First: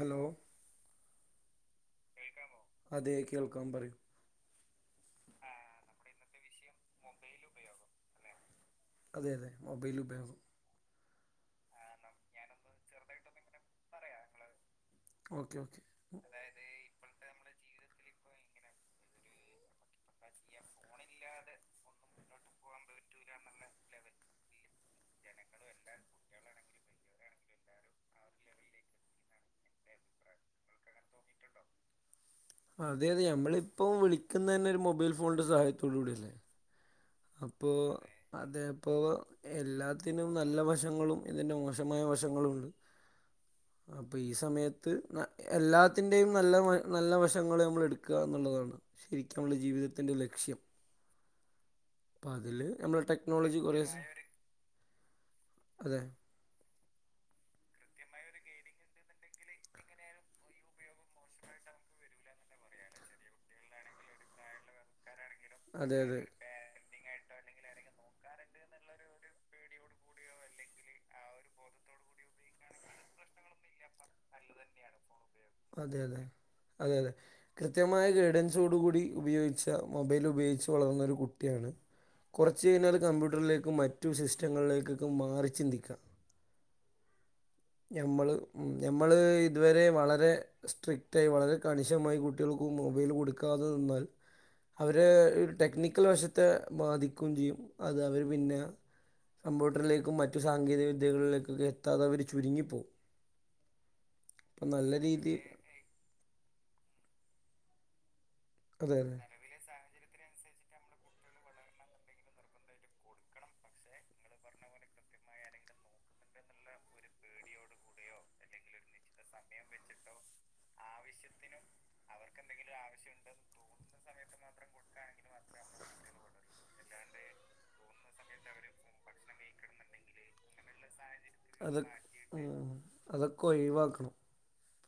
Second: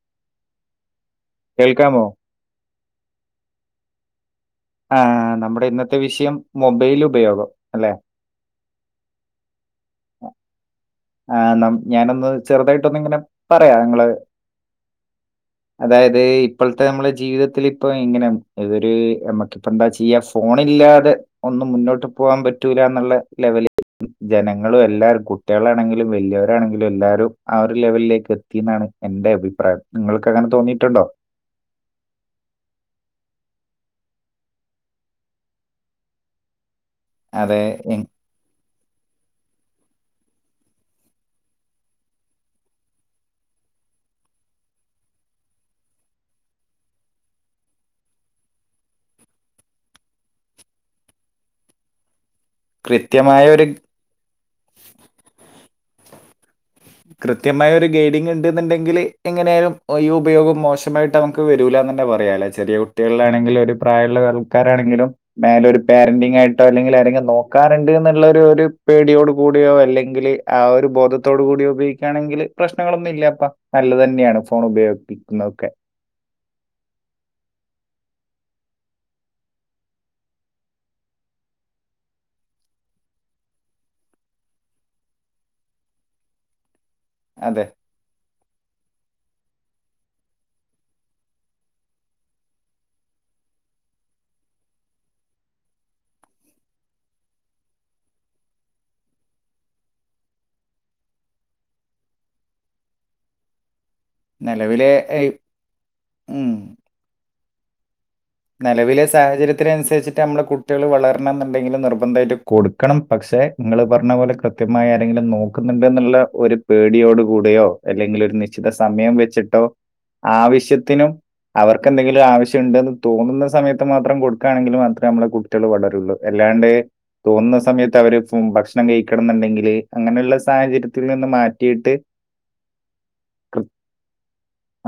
Hello കേൾക്കാമോ കേൾക്കാമോ അതെ കേൾക്കാൻ പറയു ആഹ് നമ്മുടെ ഇന്നത്തെ വിഷയം മൊബൈൽ ഉപയോഗം അല്ലെ അതെ അതെ മൊബൈല് ഉബയോഗം ആഹ് നമ് ഞാനൊന്ന് ചെറുതായിട്ട് ഒന്ന് ഇങ്ങനെ പറയാ നിങ്ങള് ഓക്കെ ഓക്കേ ഹ് ഇപ്പോഴത്തെ നമ്മുടെ ജീവിതത്തിൽ ഇപ്പ ഇങ്ങനെ ഇതൊരു നമുക്കിപ്പോ എന്താ ചെയ്യാ ഫോണില്ലാതെ ഒന്നും മുന്നോട്ട് പോകാൻ പറ്റൂല എന്നുള്ള ലെവല് ജനങ്ങളും എല്ലാരും കുട്ടികളാണെങ്കിൽ ലും വലിയരാണെങ്കിലും എല്ലാവരും ആ ഒരു ലെവലിലേക്ക് എത്തി എന്നാണ് എന്റെ അഭിപ്രായം നിങ്ങൾക്ക് അങ്ങനെ തോന്നിയിട്ടുണ്ടോ അതെ അതെ ഞമ്മളിപ്പം വിളിക്കുന്ന തന്നെ ഒരു മൊബൈൽ ഫോണിന്റെ സഹായത്തോടു കൂടിയല്ലേ അതെ അപ്പൊ എ- അതെപ്പോ എല്ലാത്തിനും നല്ല വശങ്ങളും ഇതിന്റെ മോശമായ വശങ്ങളും ണ്ട് [inaudible] അപ്പം ഈ സമയത്ത് എല്ലാത്തിൻ്റെയും നല്ല നല്ല വശങ്ങൾ നമ്മൾ എടുക്ക എന്നുള്ളതാണ് ശരിക്കാന്മളെ ജീവിതത്തിൻ്റെ ലക്ഷ്യം അപ്പ അതില് നമ്മള കൃത്യമായ ടെക്നോളജി ഒരു തായേ ഓര് അതെ കൃത്യമായ ഒരു ഗൈഡിങ് ഉണ്ടെന്നുണ്ടെങ്കിൽ എങ്ങനെയാലും ഈ ഉപയോഗം മോശമായിട്ട് ട്ട് നമുക്ക് വരൂലന്ന് തന്നെ പറയാലേ ചെയ കുട്ടികളാണെങ്കിലും ഒരു പ്രായുള്ള ആൾക്കാരാണെങ്കിലും മേല ഒരു അതെ അതെ പേരന്റിംഗ ആയിട്ടോ അല്ലെങ്കിൽ ആരെങ്കിലും നോക്കാറുണ്ട് എന്നുള്ള ഒരു പേടിയോട് കൂടിയോ അല്ലെങ്കിൽ ആഹ് ഒരു ബോധത്തോടു കൂടിയോ ഉപയോഗിക്കാണെങ്കിൽ പ്രശ്നങ്ങളൊന്നും ഇല്ലപ്പ നല്ലതന്നെയാണ് ഫോൺ ഉപയോഗിക്കുന്നതൊക്കെ അതെ അതെ അതെ അതെ കൃത്യമായ ഗൈഡൻസോടുകൂടി ഉപയോഗിച്ച് മൊബൈൽ ഉപയോഗിച്ച് വളർന്നൊരു കുട്ടിയാണ് കുറച്ച് കഴിഞ്ഞാൽ അത് കമ്പ്യൂട്ടറിലേക്കും മറ്റു സിസ്റ്റങ്ങളിലേക്കൊക്കെ മാറിച്ചിന്തിക്കാം അതെ നമ്മൾ ഉം ഞമ്മൾ ഇതുവരെ വളരെ സ്ട്രിക്റ്റ ആയി വളരെ കണിശമായി കുട്ടികൾക്ക് മൊബൈൽ കൊടുക്കാതെ നിന്നാൽ അവരെ ഒരു ടെക്നിക്കൽ വശത്തെ ബാധിക്കുകയും ചെയ്യും അത് അവർ പിന്നെ കമ്പ്യൂട്ടറിലേക്കും മറ്റു സാങ്കേതികവിദ്യകളിലേക്കൊക്കെ എത്താതവര് ചുരുങ്ങിപ്പോവും നിലവിലെ ഹെ ഐ ഉം അതെ നിലവിലെ അതെ സാഹചര്യത്തിനുസരിച്ചിട്ട് നമ്മ കു ട്ടികൾ വളരണം ന്നുണ്ടെങ്കിൽ നിർബന്ധമായിട്ട് കൊടുക്കണം പക്ഷെ നിങ്ങൾ പറഞ്ഞ പോലെ കൃത്യമായി ആരെങ്കിലും നോക്ക ക്കുന്നുണ്ട് എന്നുള്ള ഒരു പേടിയോട് കൂടയോ അല്ലെങ്കിൽ ഒരു നിശ്ചിത സമയം വെച്ചിട്ടോ ആവശ്യത്തിനും അവർക്ക്ന്തെങ്കിലും ആവശ്യംണ്ടെന്ന് തോന്നുന്ന സമയത്ത് മാത്രം കൊടുക്കണെങ്കി മാത്രേ നമ്മളെ കുട്ടിആള് വളരുള്ളൂ അല്ലാണ്ട് തോന്നുന്ന സമയത്ത് അവര് ഭക്ഷണം കഴിക്കണന്നുണ്ടെങ്കില് അങ്ങനെയുള്ള സാഹചര്യത്തിന്ന് മാറ്റിയിട്ട് മ്മ് അതൊക്കെ കൃ- ഒഴിവാക്കണം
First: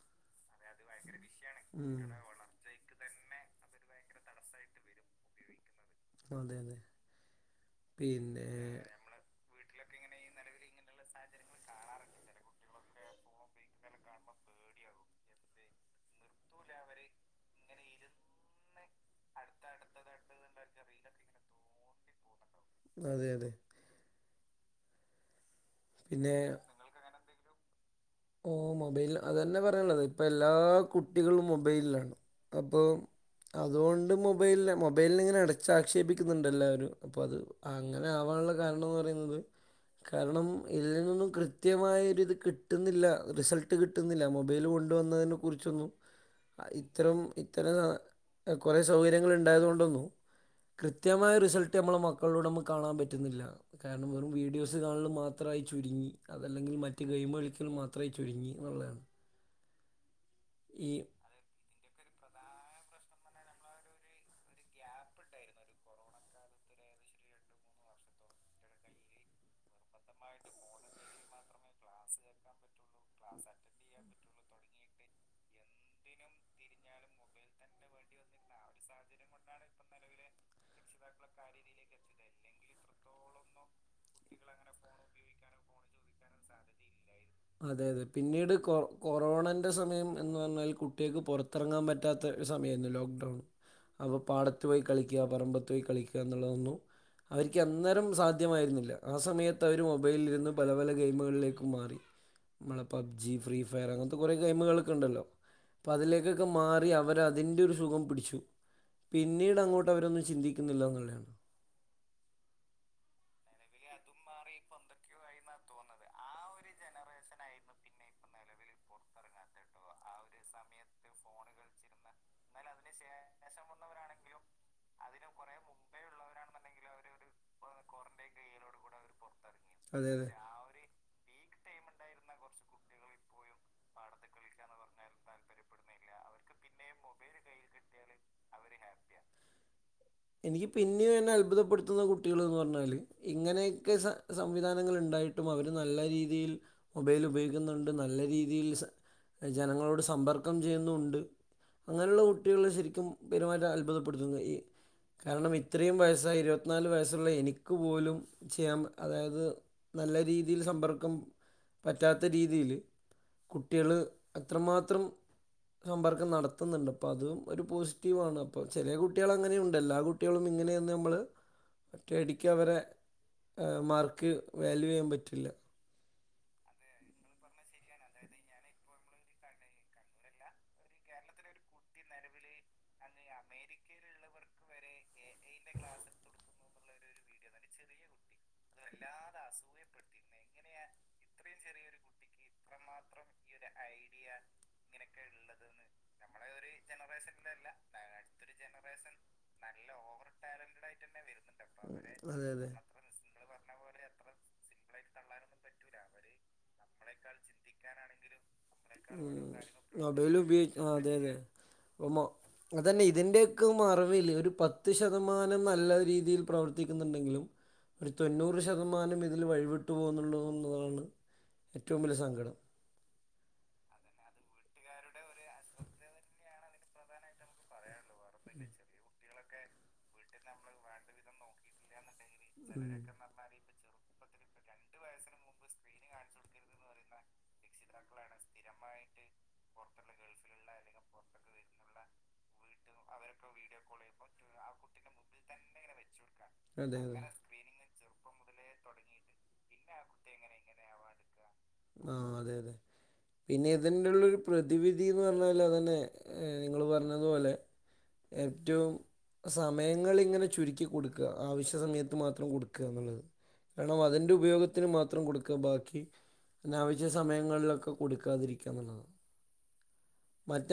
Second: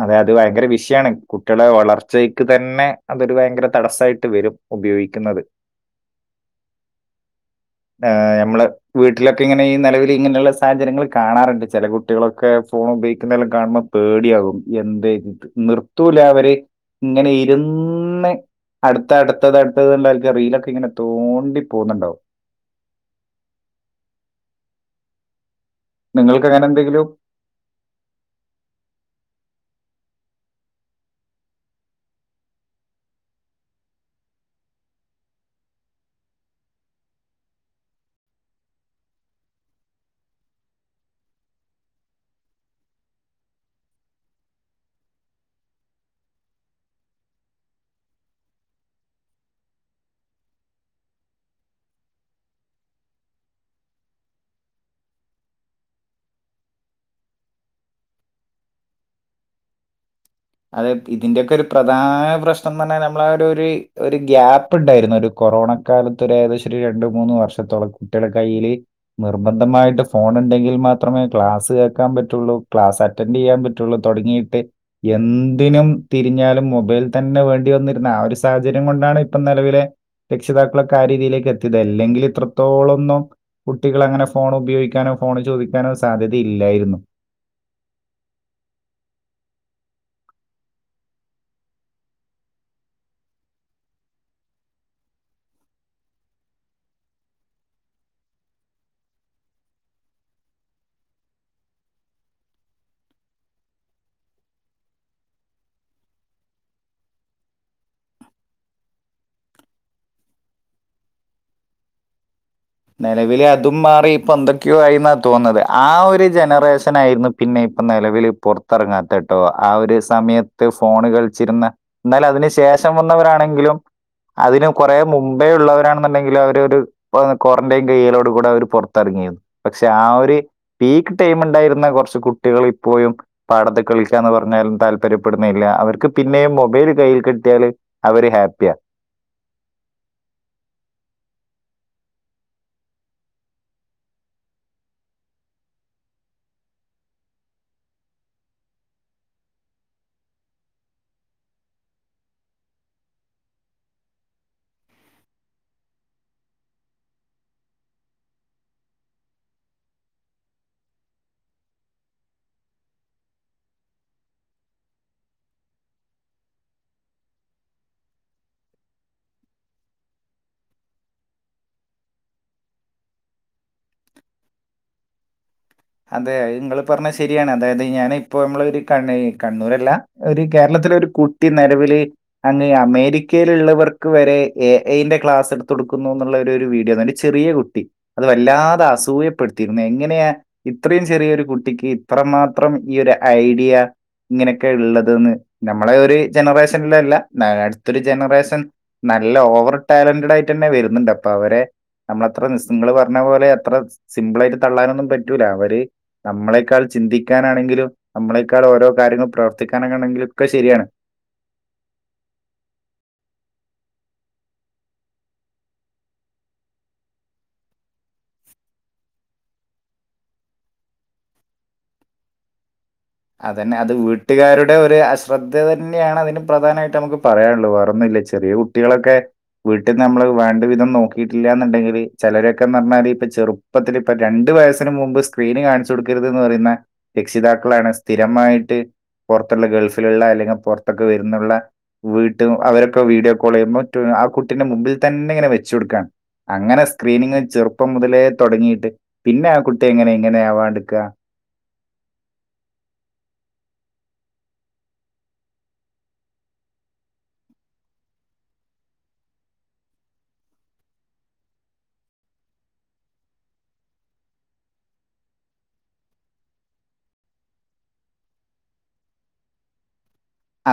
അതെ അത് ഭയങ്കര വിഷയണ് കുട്ടിഅളെ ഉം. വളർച്ചക്ക് തന്നെ അതൊരു ഭയങ്കര തടസ്സയിട്ട് വരും ഉപയോഗിക്കുന്നത് അതെ അതെ പിന്നെ നമ്മള് വീട്ടിലൊക്കെ ഇങ്ങനെഈ നിലവിൽ ഇങ്ങനെയുള്ള സാഹചര്ങ്ങൾ കാണാറുണ്ട് ചില കുട്ടികളൊക്കെ ഫോൺ ഉപയോഗിക്കുന്നെല്ലാം കാണ്പ പേടിയകും എന്ത് നിർത്തല അവര് ഇങ്ങനെ ഇന്ന് അടുത്ത അടുത്തത് അടുത്തത്ന്നെലക്ക്ക്ക്റിയിലൊക്കെ ഇങ്ങനെ തോണ്ടി പോന്നുണ്ടാവോ അതെ അതെ പിന്നെ നിങ്ങൾക്ക് അങ്ങനെ എന്തെങ്കിലും ഓ മൊബൈല അതന്നെ പറയാനുള്ളത് ഇപ്പൊ എല്ലാ കുട്ടികളും മൊബൈലിലാണ് അപ്പൊ അതുകൊണ്ട് മൊബൈല മൊബൈലിന ഇങ്ങനെ അടച്ച ആക്ഷേപിക്കുന്നുണ്ടെല്ലാവരും അപ്പോ അത് അങ്ങനെ ആവാനുള്ള കാരണന്ന്റയുന്നത് കാരണം ഇല്ല നിന്നും കൃത്യമായൊരു ഇത് കിട്ട കിട്ടുന്നില്ല റിസൾട്ട് കിട്ടുന്നില്ല മൊബൈൽ കൊണ്ടുവന്നതിനെ കുറിച്ചൊന്നും ഇത്തരം ഇത്തരം കുറെേ സൗകര്യങ്ങള് ഉണ്ടായതോണ്ടന്നു കൃത്യമായ റിസൾട്ട് നമ്മള മക്കളോടൊമ്മൾകാണാ പറ്റുന്നില്ല കാരണം വെറും വീഡിയോസ് കാണല് മാത്രമായി ചുരുങ്ങി അതല്ലെങ്കിൽ മറ്റ ഗെയിമകളി മാത്രയി ചുരുങ്ങി എന്നുള്ളണ് അതെ പ ഇ ഇതിന്റെയൊക്കെരു പ്രധാന പ്രശ്നം ന്ന് പറഞ്ഞാ നമ്മള ഒരു ഒരു ഒരു ഗ്യാപ്പ് ഉണ്ടായിരുന്നു ഒരു കൊറോണ കാലത്ത് ഒരു ഏകദേശം ഒരു രണ്ടു മൂന്ന വർഷത്തോളം കുട്ടിയളെ കയ്യിയില് നിർബന്ധമായിട്ട് ഫോൺ ഉണ്ടെങ്കി മാത്രമേ ക്ലാസ്സ് കേൾക്കാൻ പറ്റുള്ളൂ ക്ലാസ് അറ്റൻഡ് ചെയ്യാൻ പറ്റള്ളൂ തുടങ്ങിയിട്ട് എന്തിനും തിരിഞ്ഞാലും മൊബൈൽ തന്നെ വേണ്ടി വന്നിരുന്ന ആ ഒരു സാഹചര്യം കൊണ്ടാണ് ഇപ്പം നിലവിലെ രക്ഷിതാക്കള ആ രീതിയിലേക്ക് എത്തിയത് അല്ലെങ്കില് ഇത്രത്തോളന്നോ കുട്ടികൾ അങ്ങനെ ഫോൺ ഉപയോഗിക്കാനോ ഫോൺ ചോദിക്കാനോ സാധ്യതയില്ലായിരുന്നു അതെ അതെ പിന്നീട് കൊ കൊറോണന്റെ സമയം എന്ന് പറഞ്ഞാൽ കുട്ടിആക്ക് പുറത്തിറങ്ങാൻ പറ്റ പറ്റാത്ത സമയന്ന് ലോക്ക്ഡൗൺ അപ്പ പാടത്തു പോയി കളിക്ക പറമ്പത്ത് പോയി കളിക്ക എന്നുള്ളതൊന്നു അവർക്ക് അന്നേരം സാധ്യമായിരുന്നില്ല ആ സമയത്ത് അവർ മൊബൈലിന്ന് പല പല ഗെയിമുകളിലേക്കും മാറി നമ്മളെ പബ്ജി ഫ്രീ ഫയർ അങ്ങനത്തെ കുറെേ ഗെയിമുകളൊക്കെണ്ടല്ലോ അപ്പ അതിലേക്കൊക്കെ മാറി അവർ അതിൻ്റെ ഒരു സുഖം പിടിച്ചു പിന്നീട് അങ്ങോട്ട് അവരൊന്നും ചിന്തിക്കുന്നില്ല എന്നുള്ളണ് നിലവില അതും മാറി ഇപ്പൊ എന്തൊക്കെയോ ആയി എന്നാ തോന്നുന്നത് ആ ഒരു ജനറേഷൻ നായിരുന്നു പിന്നെ ഇപ്പ നിലവിൽ പുറത്ത് ഇറങ്ങാത്തട്ടോ ആ ഒരു സമയത്ത് ഫോണ് കളിച്ചിരുന്ന എന്നാൽ അതിന് ശേഷം വന്നവരാണെങ്കിലും അതിന് കൊറ മുമ്പേ ഉള്ളവരാെന്നുണ്ടെങ്കിലും അവരൊരു ഇ ക്വാറന്റൈൻ കയ്യിലോട് കൂടെ അവര് പുറത്തിറങ്ങിയിയത് പക്ഷെ ആ അതെ അതെ ഒരു പീക്ക് ടൈം ഉണ്ടായിരുന്ന കുറച്ച് കുട്ടികള് ഇപ്പോഴും പാടത്ത് കളിക്കാന്ന് പറഞ്ഞാലും താല്പര്യപ്പെടുന്നല്ല അവർക്ക് പിന്നെയും മൊബൈല് കയ്യിൽ കിട്ടിയാല് അവര് ഹാപ്പിയാ എനിക്ക് പിന്നെയും എന്നെ അത്ഭുതപ്പെടുത്തുന്ന കുട്ടികള് എന്ന് പറഞ്ഞാല് ഇങ്ങനെക്കെ സ സംവിധാനങ്ങള്ണ്ടായിട്ടും അവര് നല്ല രീതിയിൽ മൊബൈല് ഉപയോഗിക്കുന്നുണ്ട് നല്ല രീതിയിൽ സ ജനങ്ങളോട് സമ്പർക്കം ചെയ്യുന്നുണ്ട് അങ്ങനെയുള്ള കുട്ടികളെ ശരിക്കും പെരുമാറ്റം അത്ഭുതപ്പെടുത്തുന്ന ഈ കാരണം ഇത്രയും വയസ്സായി ഇരുപത്തിനാല് വയസ്സുള്ള എനിക്ക് പോലും ചെയ്യാൻ അതായത് നല്ല രീതിയിൽ സമ്പർക്കം പറ്റാത്ത രീതിയില് കുട്ടികള് അത്രമാത്രം സമ്പർക്കം നടത്തുന്നുണ്ട് അപ്പൊ അതും ഒരു പോസിറ്റീവ് ആണ് അപ്പ ചെലെ കുട്ടികള് അങ്ങനെ ണ്ട് എല്ലാ കുട്ടികളും ഇങ്ങനെയെന്ന് നമ്മള് ഒറ്റ അടിക്ക് അവരെ ഏഹ് മാർക്ക് വാല്യൂ ചെയ്യാൻ പറ്റില്ല അതെ അത് നിങ്ങള് പറഞ്ഞ ശരിയാണ് അതായത് ഞാനെ ഇപ്പോ നമ്മളൊരു കണ്ണ് കണ്ണൂരല്ല ഒരു കേരളത്തിലെ ഒരു കുട്ടി നെലവില് അങ്ങ് അമേരിക് ക്കേലുള്ളവർക്ക് വരെ എ എ യ് ന്റെ ക്ലാസ് എടുത്തു കൊടുക്കുന്നു എന്നുള്ള ഒരു ഒരു വീഡിയോ ദാന്റെ ചെറിയ കുട്ടി അത് വല്ലാതെ അസൂയപ്പെടുത്തിയിരുന്നു എങ്ങനെയാ ഇത്രയും ചെറിയൊരു കുട്ടിക്ക് ഇത്രമാത്രം ഈ ഒരു ഐഡിയ ഇങ്ങനെക്കെ ഇള്ളതെന്ന് നമ്മളെ ഒരു ജനറേഷനില് അല്ല നാ അടുത്തൊരു ജനറേഷൻ നല്ല ഓവറ് ടാലന്റഡ് ആയിട്ട് തന്നെ വരുന്നുണ്ട് അപ്പോ അവരെ നമ്മളത്ര അതെ അതെ നിസ്സങ്ങള് എന്ന പോലെ എത്ര സ് സിമ്പിൾ ആയിട്ട് തള്ളാനൊന്നും പറ്റ് റ്റൂല്ല അവര് നമ്മളെക്കാൾ ചിന്തിക്കാനാണെങ്കിലും നമ്മളെക്കാൾ ഓരോ കാര്യങ്ങൾ പ്രവർത്തിക്ക് മൊബൈൽ ഉപയോഗിക്ക് അഹ് അതെ അതെ ഇപ്പോ മൊ അതന്നെ ഇതിന്റെക്ക മറവില് ഒരു പത്ത് ശതമാനം നല്ല രീതിയിൽ പ്രവർത്തിക്കുന്നുണ്ടെങ്കിലും ഒരു തൊണ്ണൂറ് ശതമാനം ഇതിൽ വഴിവിട്ടു പോകുന്നുള്ളൂ എന്നതാണ് ഏറ്റവും വലിയ സങ്കടം അതന്നെ അത് വീട്ടുകാരുടെ ഒരു അശ്രദ്ധ തന്നെയാണ് അതിനും പ്രധാനായിട്ട് നമുക്ക് പറയാനുള്ളൂ വേറെ ഒന്നും ഇല്ലേച്ച് ചെറിയ കുട്ടികളൊക്കെ വീട്ടിൽ നമ്മള് വേണ്ട വിധം നോക്കിയിട്ടില്യ എന്നുണ്ടെങ്കില് ചെലരൊക്കെന്ന് ഉം. പറഞ്ഞാല് ഇപ്പ ചെറു പ്പത്തില് ഇപ്പ രണ്ടു വയസിന് മുമ്പ് സ്ക്രീന് കാണിച്ചു കൊടുക്കരുത് എന്ന് പറയുന്ന രക്ഷിതാക്കളാണ് സ്ഥിരമായിട്ട് പുറത്തുള്ള ഗൾഫിലുള്ള അല്ലെങ്കി പുറത്തൊക്കെ വരുന്നുള്ള വീട്ടും അവരൊക് ക്കെ വീഡിയോ കോള് ചെയ്യുമ്പറ്റും ആ കുട്ടിന്റെ മുമ്പിൽ തന്നെ ഇങ്ങനെ വെച്ചുകൊടുക്കാണ് അങ്ങനെ അതെ അതെ സ്ക്രീനിങ്ങ് ചെറുപ് പ്പം മുതലേ തൊടങ്ങിട്ട് പിന്നെ ആ കുട്ടി എങ്ങനെ ഇങ്ങനെ ആവാണ്ട്ക്ക ആഹ് അതെ അതെ പിന്നെ ഇതിന്നുള്ളൊരു പ്രതിവിധിന്ന് പറഞ്ഞാല് അതന്നെ ഏഹ് നിങ്ങള് പറഞ്ഞതുപോലെ ഏറ്റവും സമയങ്ങളിങ്ങനെ ചുരുക്കി കൊടുക്കുക ആവശ്യ സമയത്ത് മാത്രം കൊടുക്കുക എന്നുള്ളത് കാരണം അതിന്റെ ഉപയോഗത്തിന് മാത്രം കൊടുക്കുക ബാക്കി അനാവശ്യ സമയങ്ങളിലൊക്കെ കൊടുക്കാതിരിക്കുക എന്നുള്ളതാണ്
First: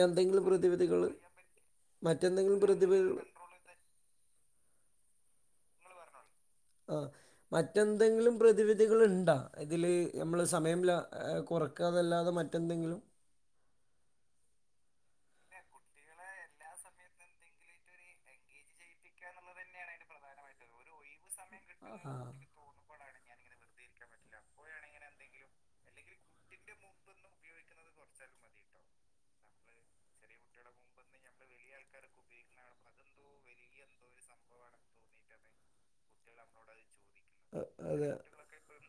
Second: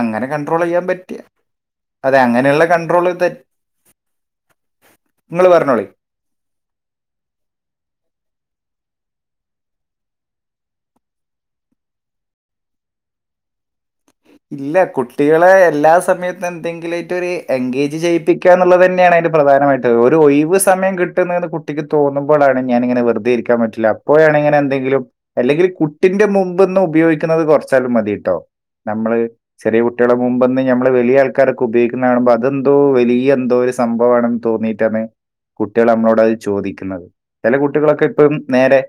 അങ്ങനെ കണ്ട്രോള് ചെയ്യാൻ പ്രതിവിധികൾ പറ്റിയ അതെ മറ്റെന്തെങ്കിലും അങ്ങനെയുള്ള കൺണ്ട്രോള് തെ പ്രതിവിധികൾ ഇങ്ങള് പറഞ്ഞോളി പറഞ്ഞോളി അഹ് മറ്റെന്തെങ്കിലും പ്രതിവിധികള്ണ്ടാ ഇതില് നമ്മള് സമയം ല ഏഹ് കുറക് ക്കാതല്ലാത മറ്റെന്തെങ്കിലും ഇല്ല കുട്ടികളെ എല്ലാ സമയത്തും എന്തെങ്കിലും ആയിട്ട് ഒരു എൻഗേജ് ചെയ്പ് പ്പിക്ക എന്നുള്ളത് തന്നെയാണ് അതിന് പ്രധാനമായിട്ട് ഒരു ഒഴിവ് സമയം കിട്ടുന്നതെന്ന് കുട്ടിക്ക് തോന്നുമ്പോളാണ് ഞാനിങ്ങനെ വെറുതെ ഇരിക്കാൻ പറ്റില്ല അപ്പോഴാണ് ഇങ്ങനെ എന്തെങ്കിലും അല്ലെങ്കില് കുട്ടിന്റെ മുമ്പ്ന്ന് ഉപയോഗിക്കുന്നത് കുറച്ചാലും മതിട്ടോ നമ്മള് ചെറിയ കുട്ടികളെ മുമ്പ്ന്ന് ഞമ്മള് വലിയ ആൾക്കാരൊക്കെ ഉപയോഗിക്കുന്ന കാണുമ്പ അതെന്തോ വലിയ എന്തോ ഒരു സംഭവാണെന്ന് തോന്നീ ട്ടി ആണ് കുട്ടിയള് അമ്മളോട് അത് ചോദിക്ക്ന്നത് ചെല ആഹ് കുട്ടികളൊക്കെ അതെ ഇപ്പഴും നേരെ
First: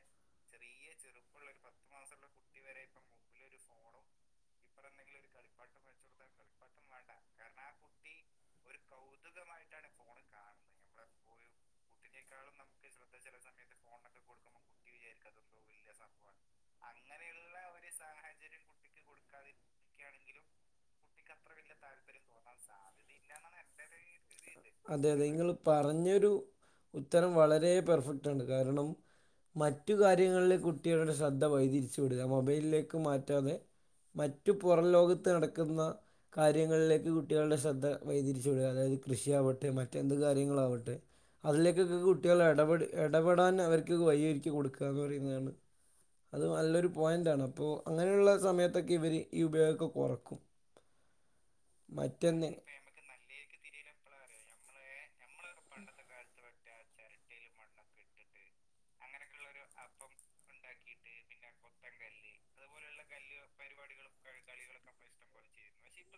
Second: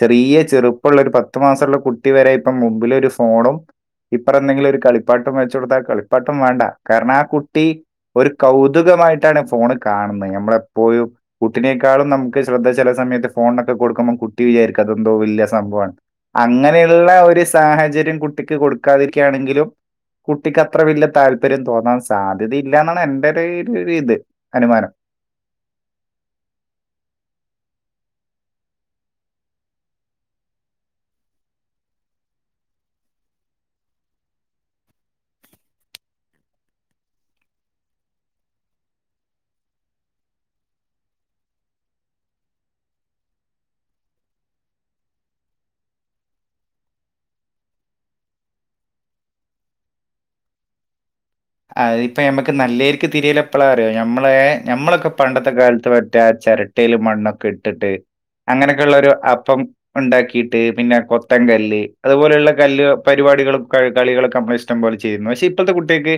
ചെറിയ ചെറുപ്പള്ള ഒരു പത്തു മാസള്ള കുട്ടി വരെ ഇപ്പം മുമ്പിലൊരു ഫോണും ഇപ്പറം എന്തെങ്കിലും ഒരു കളിപ്പാട്ടം വെച്ച് ഒട്ത്താ കളിപ്പാട്ടം വേണ്ട കാരണം ആ കുട്ടി ഒരു കൗതുകമായിട്ടാണ് ഫോണ് കാണ്ന്നെ നമ്മളെപ്പോഴും കുട്ടിനേക്കാളും നമ്മുക്ക് ശ്രദ്ധ ചെല സമയത്ത് ഫോണ്നൊക്കെ കൊടുക്കുമ്പം കുട്ടി വിചാരിക്കും അതെന്തോ വല്ല്യ സംഭവാണ് അങ്ങനെയുള്ള ഒരു സാഹചര്യം കുട്ടിക്ക് കൊടുക്കാതിരിക്ക ആണെങ്കിലും കുട്ടിക്ക് അത്ര വല്ല എന്റെ ഒരു ഒരു ഇത് അനുമാനം. അതെ അതെ ഇങ്ങളും പറഞ്ഞൊരു ഉത്തരം വളരെ പെർഫെക്റ്റാണ് കാരണം മറ്റു കാര്യങ്ങളില് കുട്ടികളുടെ ശ്രദ്ധ വൈതിരിച്ചു വിടുക മൊബൈലിലേക്ക് മാറ്റാതെ മറ്റു പൊറം ലോകത്ത് നടക്കുന്ന കാര്യങ്ങളിലേക്ക് കുട്ടികളുടെ ശ്രദ്ധ വൈതിരിച്ചു വിട്അ അതായത് കൃഷിയാവട്ടെ മറ്റെന്ത് കാര്യങ്ങളാവട്ടെ അതിലേക്കൊക്കെ കുട്ടികള് എടപെട് എടപെടാൻ അവര്ക്ക് വയ്യൊര്ക്കി കൊട്ക്കാന്ന് പറയ്ന്നതാണ് അത് നല്ലൊരു പോയന്റാണ് അപ്പോ അങ്ങനെയുള്ള സമയത്തൊക്കെ ഇവര് ഈ ഉപയോഗൊക്കെ കൊറക്കും അത്പ്പം ഞമ്മക്ക് നല്ലേര്ക്ക് തിര്യേല് എപ്പളാറ്യോ ഞമ്മളെ ഞമ്മളൊക്കെ പണ്ടത്തെ കാൽത്ത് ട്ടാ ചെരെട്ടേല് മണ്ണൊക്കെ ഇട്ട്ട്ട് അങ്ങെനെക്കെള്ളെരു അപ്പം ഉണ്ടാക്കീട്ട് പിന്നെ കൊത്തം കല്ല് അതുപോലെയുള്ള കല്ല് പരിപാടികളും കയ് കളികളൊക്കെ അമ്മള് ഇഷ്ടംപോലെ ചെയ്യുന്നു പക്ഷെ ഇപ്പൾത്തെ കുട്ട്യേക്ക്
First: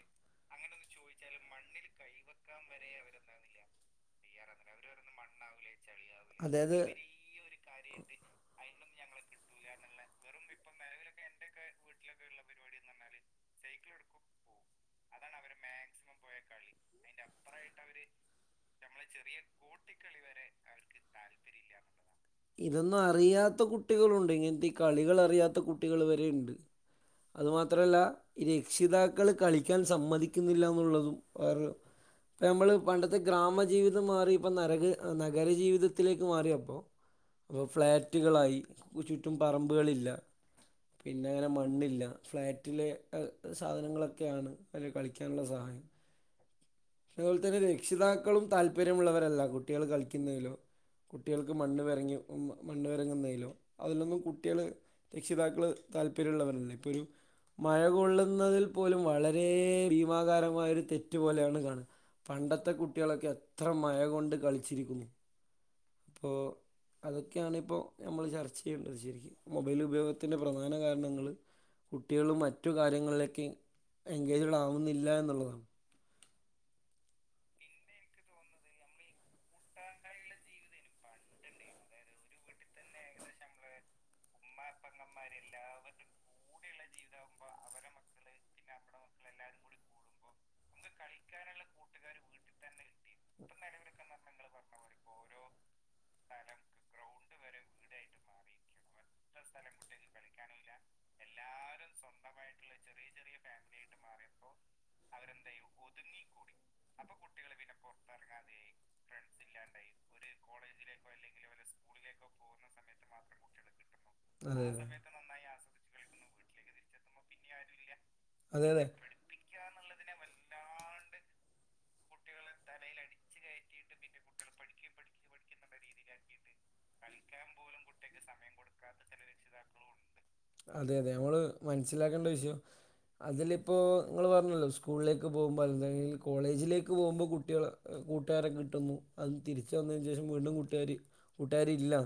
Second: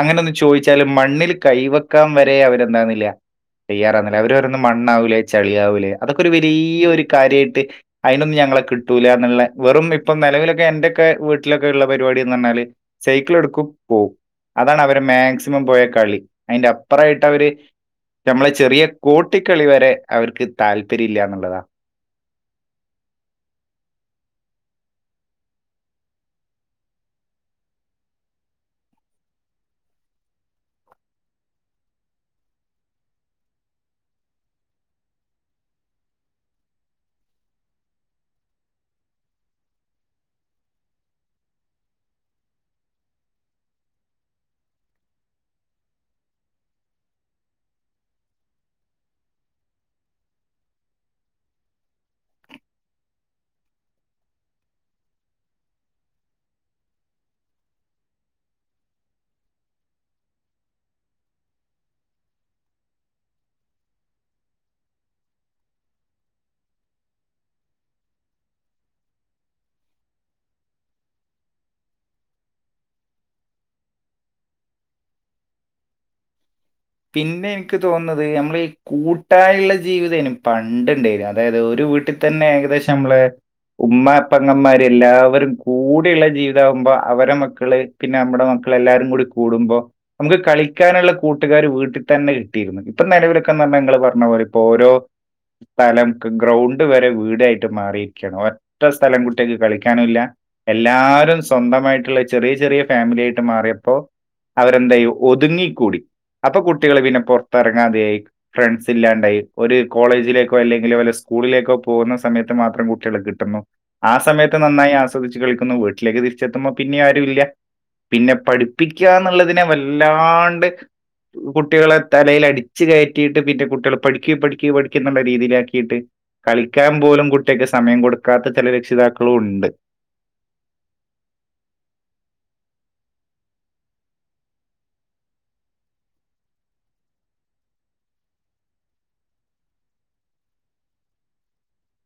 അങ്ങനൊന്ന് ചോയ്ച്ചാല് മണ്ണ്ല് കൈ വെക്കാം വരെ അവരെന്താവ്ന്നില്ല തയ്യാറാവ്ന്നില്ല അവര് പറിന്നേ മണ്ണാവൂലേ ചള്യാവൂലേ അതൊക്കൊര് അതായത് വെലിയ ഒര് കാര്യായിട്ട് അയ്നൊന്നും ഞങ്ങളെ കിട്ടൂലാന്ന്ള്ളെ വെറും ഇപ്പം നെലവിലൊക്കെ എന്റൊക്കെ വ് ട്ട്ലൊക്കെ ഇള്ള പരിപാടിന്ന് അർഞ്ഞാല് സൈക്കിള്ട്ക്കും പോവും അതാണ് അവരെ മാക്സിമം പോയാ കളി അയ്ന്റെ അപ്പറായിട്ടവര് നമ്മളെ ചെറിയ കോട്ടിക്കളി വെരെ അവര്ക്ക് താല്പര്യല്ല്യാന്ന്ള്ളതാ ഇതൊന്നും അറിയാത്ത കുട്ടികളുണ്ട് ഇങ്ങെൻത്തീ കളികളറിയാത്ത കുട്ടികൾ വരേണ്ട് അത് മാത്ര എല്ലാ രെക്ഷിതാക്കള് കളിക്കാൻ സമ്മതിക്ക്ന്നില്ലാന്നുള്ളതും വേറൊരു പ്പ ഞമ്മള് പണ്ടെത്തെ ഗ്രാമജീവിതം മാറി ഇപ്പം നരക നഗരജീവിതത്തിലേക്ക് മാറിയപ്പം പ്പം ഫ്ളാറ്റ്കളായി കു ചുറ്റും പറമ്പ്കളില്ല പിന്നെ അങ്ങെനെ മണ്ണില്ല ഫ്ളാറ്റിലെ എഹ് സാധനങ്ങളൊക്കെയാണ് അയ്ല് കളിക്കാന്ള്ള സഹായം അതേപോൽ തന്നെ രെക്ഷിതാക്കളും താല്പര്യമുള്ളവരല്ല കുട്ടികള് കളിക്കുന്നേലാേ കുട്ടികൾക്ക് മണ്ണ് വെരങ്ങി ഉമ് മണ്ണ് വെരങ്ങുന്നയ്ലോ അതിലൊന്നും കുട്ട്യേള് രെക്ഷിതാക്കള് താല്പര്യള്ളവരെല്ല ഇപ്പൊരു മഴ കൊള്ളുന്നതിൽ പോലും വളരേ ഭീമാകാരമായൊര് തെറ്റ് പോലെയാണ് കാണാ പണ്ടത്തെ കുട്ട്യേളൊക്കെ എത്ര മഴകൊണ്ട് കളിച്ചിരിക്കും ഇപ്പാേ അതൊക്കെയാണ് ഇപ്പോ ഞമ്മള് ചർച്ച ചെയ്യേണ്ടത് ശെരിക്കും മൊബൈല് ഉപയോഗത്തിൻ്റെ പ്രധാന കാരണങ്ങള് കുട്ട്യേള് മറ്റു കാര്യങ്ങളിലേക്ക് എൻഗേജ്ഡ് ആവുന്നില്ല എന്ന്ള്ളതാണ് പിന്നെ ഇൻക്ക് തോൺന്നത് ഞമ്മള് ഈ കൂട്ടായ്ള്ള ജീവിതേനി പണ്ട്ണ്ടേ [unintelligible] അതായത് ഒരു വീട്ട് തന്നെ ഏകദേശം അമ്മള് ഉമ്മ പെങ്ങമാര് എല്ലാവരും കൂടിള്ള ജീവിതാവുമ്പം അവരെ മക്കള് പിന്നെ അമ്മ്ടെ മക്കള് എല്ലാരും കൂടി കൂടുമ്പോ അമ്ക്ക് കളിക്കാന്ള്ള കൂ ട്ട്കാര് വീട്ട് തന്നെ കിട്ടീര്ന്ന് ഇപ്പം നെലവിലൊക്കെന്നർഞ്ഞാ ഇങ്ങെള് പർഞ്ഞപോലെ ഇപ്പോരോ സ്ഥലം ക് ഗ്രൗണ്ട് വരെ വീടായിട്ട് മാറിയിര്ക്ക്യാണ് ഒറ്റ സ്ഥലം കുട്ട്യേക്ക് കളിക്കാനുംല്ല എല്ലാരും സ്വന്തമായ്ട്ട്ള്ള ചെറിയ ചെറിയ ഫാമിലിയായിട്ട് മാറ്യപ്പൊ അവരെന്തെയ്യും ഒത്ങ്ങി കൂടി അപ്പം കുട്ട്യേള് പിന്നെ പൊർത്തെർങ്ങാത്യായ് ഫ്രൺസില്ലാണ്ടായി ഒര് കോളേജിലേക്കോ എല്ലെങ്കിൽലോലെ സ് കൂള്ലേക്കോ പോവുന്ന സമയത്ത് മാത്രം കുട്ട്യേളെ കിട്ടുന്നു ആ സമയത്ത് അതെ അതെ നന്നായി ആസ് സ്വദിച്ച് കളിക്കുന്നു വീട്ടിലേക്ക് തിരിച്ചെത്തുമ്പം പിന്നിം അ ട്ട്ല്ല്യ പിന്നെ അതെ അതെ പഠിപ്പിക്കാന്ന്ള്ളതിനെ വല്ലാണ്ട് കുട്ടികളെ തലേല് അടിച്ച് കയറ്റീട്ട് പിന്നെ കുട്ട്യേള് പഠിക്ക് പഠിക്ക് പഠിക്ക്ന്ന്ള്ളെ രീതീലാക്കീട്ട് കളിക്കാൻ പോലും കുട്ട്യേക്ക് സമയം കൊടുക്കാത്ത ചെല രെക്ഷിതാക്കളുണ്ട് അതെ അതെ നമ്മള് മൻസ്സിലാക്കേണ്ട വിഷയം അതിലിപ്പോ ഇങ്ങള് പറഞ്ഞല്ലോ സ്കൂളിലേക്ക് പോകുമ്പോ അല്ലെങ്കിൽ കോളേജില ക്ക് പോകുമ്പോ കുട്ട്യാളെ കൂട്ടാരെ കിട്ടുന്നു അത് തിരിച്ചു വന്നതിന് ശേഷം വീണ്ടും കൂട്ടാരി കൂട്ടുകാരില്ല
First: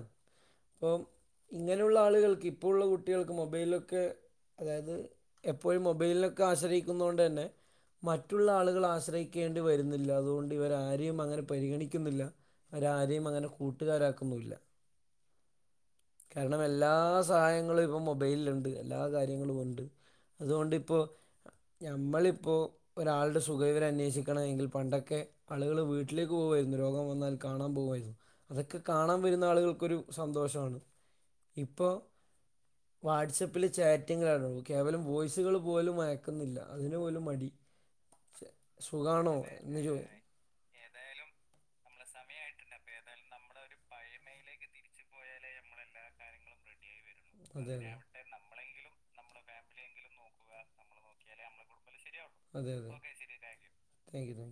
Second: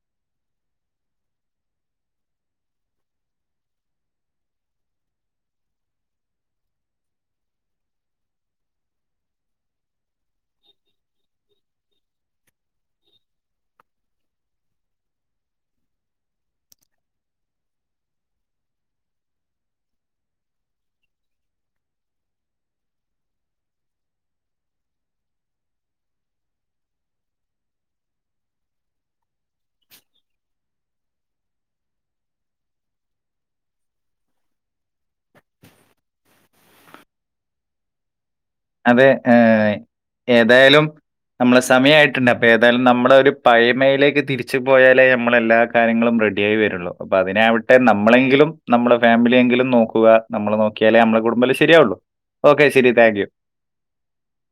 പ്പം ഇങ്ങനെ ഉള്ള ആള്കൾക്ക് ഇപ്പോളുള്ള കുട്ടികൾക്ക് മൊബൈലിലൊക്കെ അതായത് എപ്പോഴും മൊബൈൽലാെക്കെ ആശ്രയികുന്നോണ്ട് തന്നെ മറ്റുള്ള ആള്കള് ആശ്രയിക്ക കേണ്ടി വരുന്നില്ല അതുകൊണ്ട് ഇവരെ ആരെയും അങ്ങെനെ പരിഗണിക്ക്ന്നില്ല അവരാരെയും അങ്ങനെ കൂട്ടുകാരാക്കൊന്നൂല്ല കാര്ണം എല്ലാ സഹായങ്ങളും ഇപ്പം മൊബൈൽണ്ട് എല്ലാ കാര്യങ്ങളും ഉണ്ട് അതുകൊണ്ടിപ്പോ ഞമ്മളിപ്പോ ഒരാള്ടെ സുഖ വിവര അന്നേഷി ക്കണമെങ്കിൽ പണ്ടൊക്കെ ആള്കള് വീട്ടിലേക്ക് പോകുവായിര്ന്നു രോഗം വന്നാൽ കാണാൻ പോകുമായിരുന്നു അതൊക്കെ കാണാൻ വരുന്ന ആളുകൾക്കൊരു സന്തോഷമാണ് ഇപ്പോ [unintelligible] വാട്സാപ്പിൽ ചാറ്റിങ്ങാണ് കേവലം വോയിസുകൾ പോലും അയക്കുന്നില്ല അതിനു പോലും മടി അതെ ഏ സുഖാണോ എന്ന് ചോ ഏതായാലും നമ്മളെ സമയമായിട്ട്ണ്ട് അപ്പൊ ഏ ഏതായാലും നമ്മുടെ ഒരു പഴമയിലേക്ക് തിരിച്ചു പോയാലേ നമ്മളെല്ലാരും കാര്യങ്ങളും റെഡിയായി വരുള്ളൂ അപ്പോൾ അതിനാവട്ടെ നമ്മളെങ്കിലും നമ്മുടെ ഫാമിലിയെങ്കിലും നോക്കുക ഞമ്മള് നോക്കിയാലേ നമ്മളെ കുടുംബല്ലാം ശരിയാവുള്ളൂ ഓക്കെ ശരി താങ്ക് യു താങ്ക്യൂ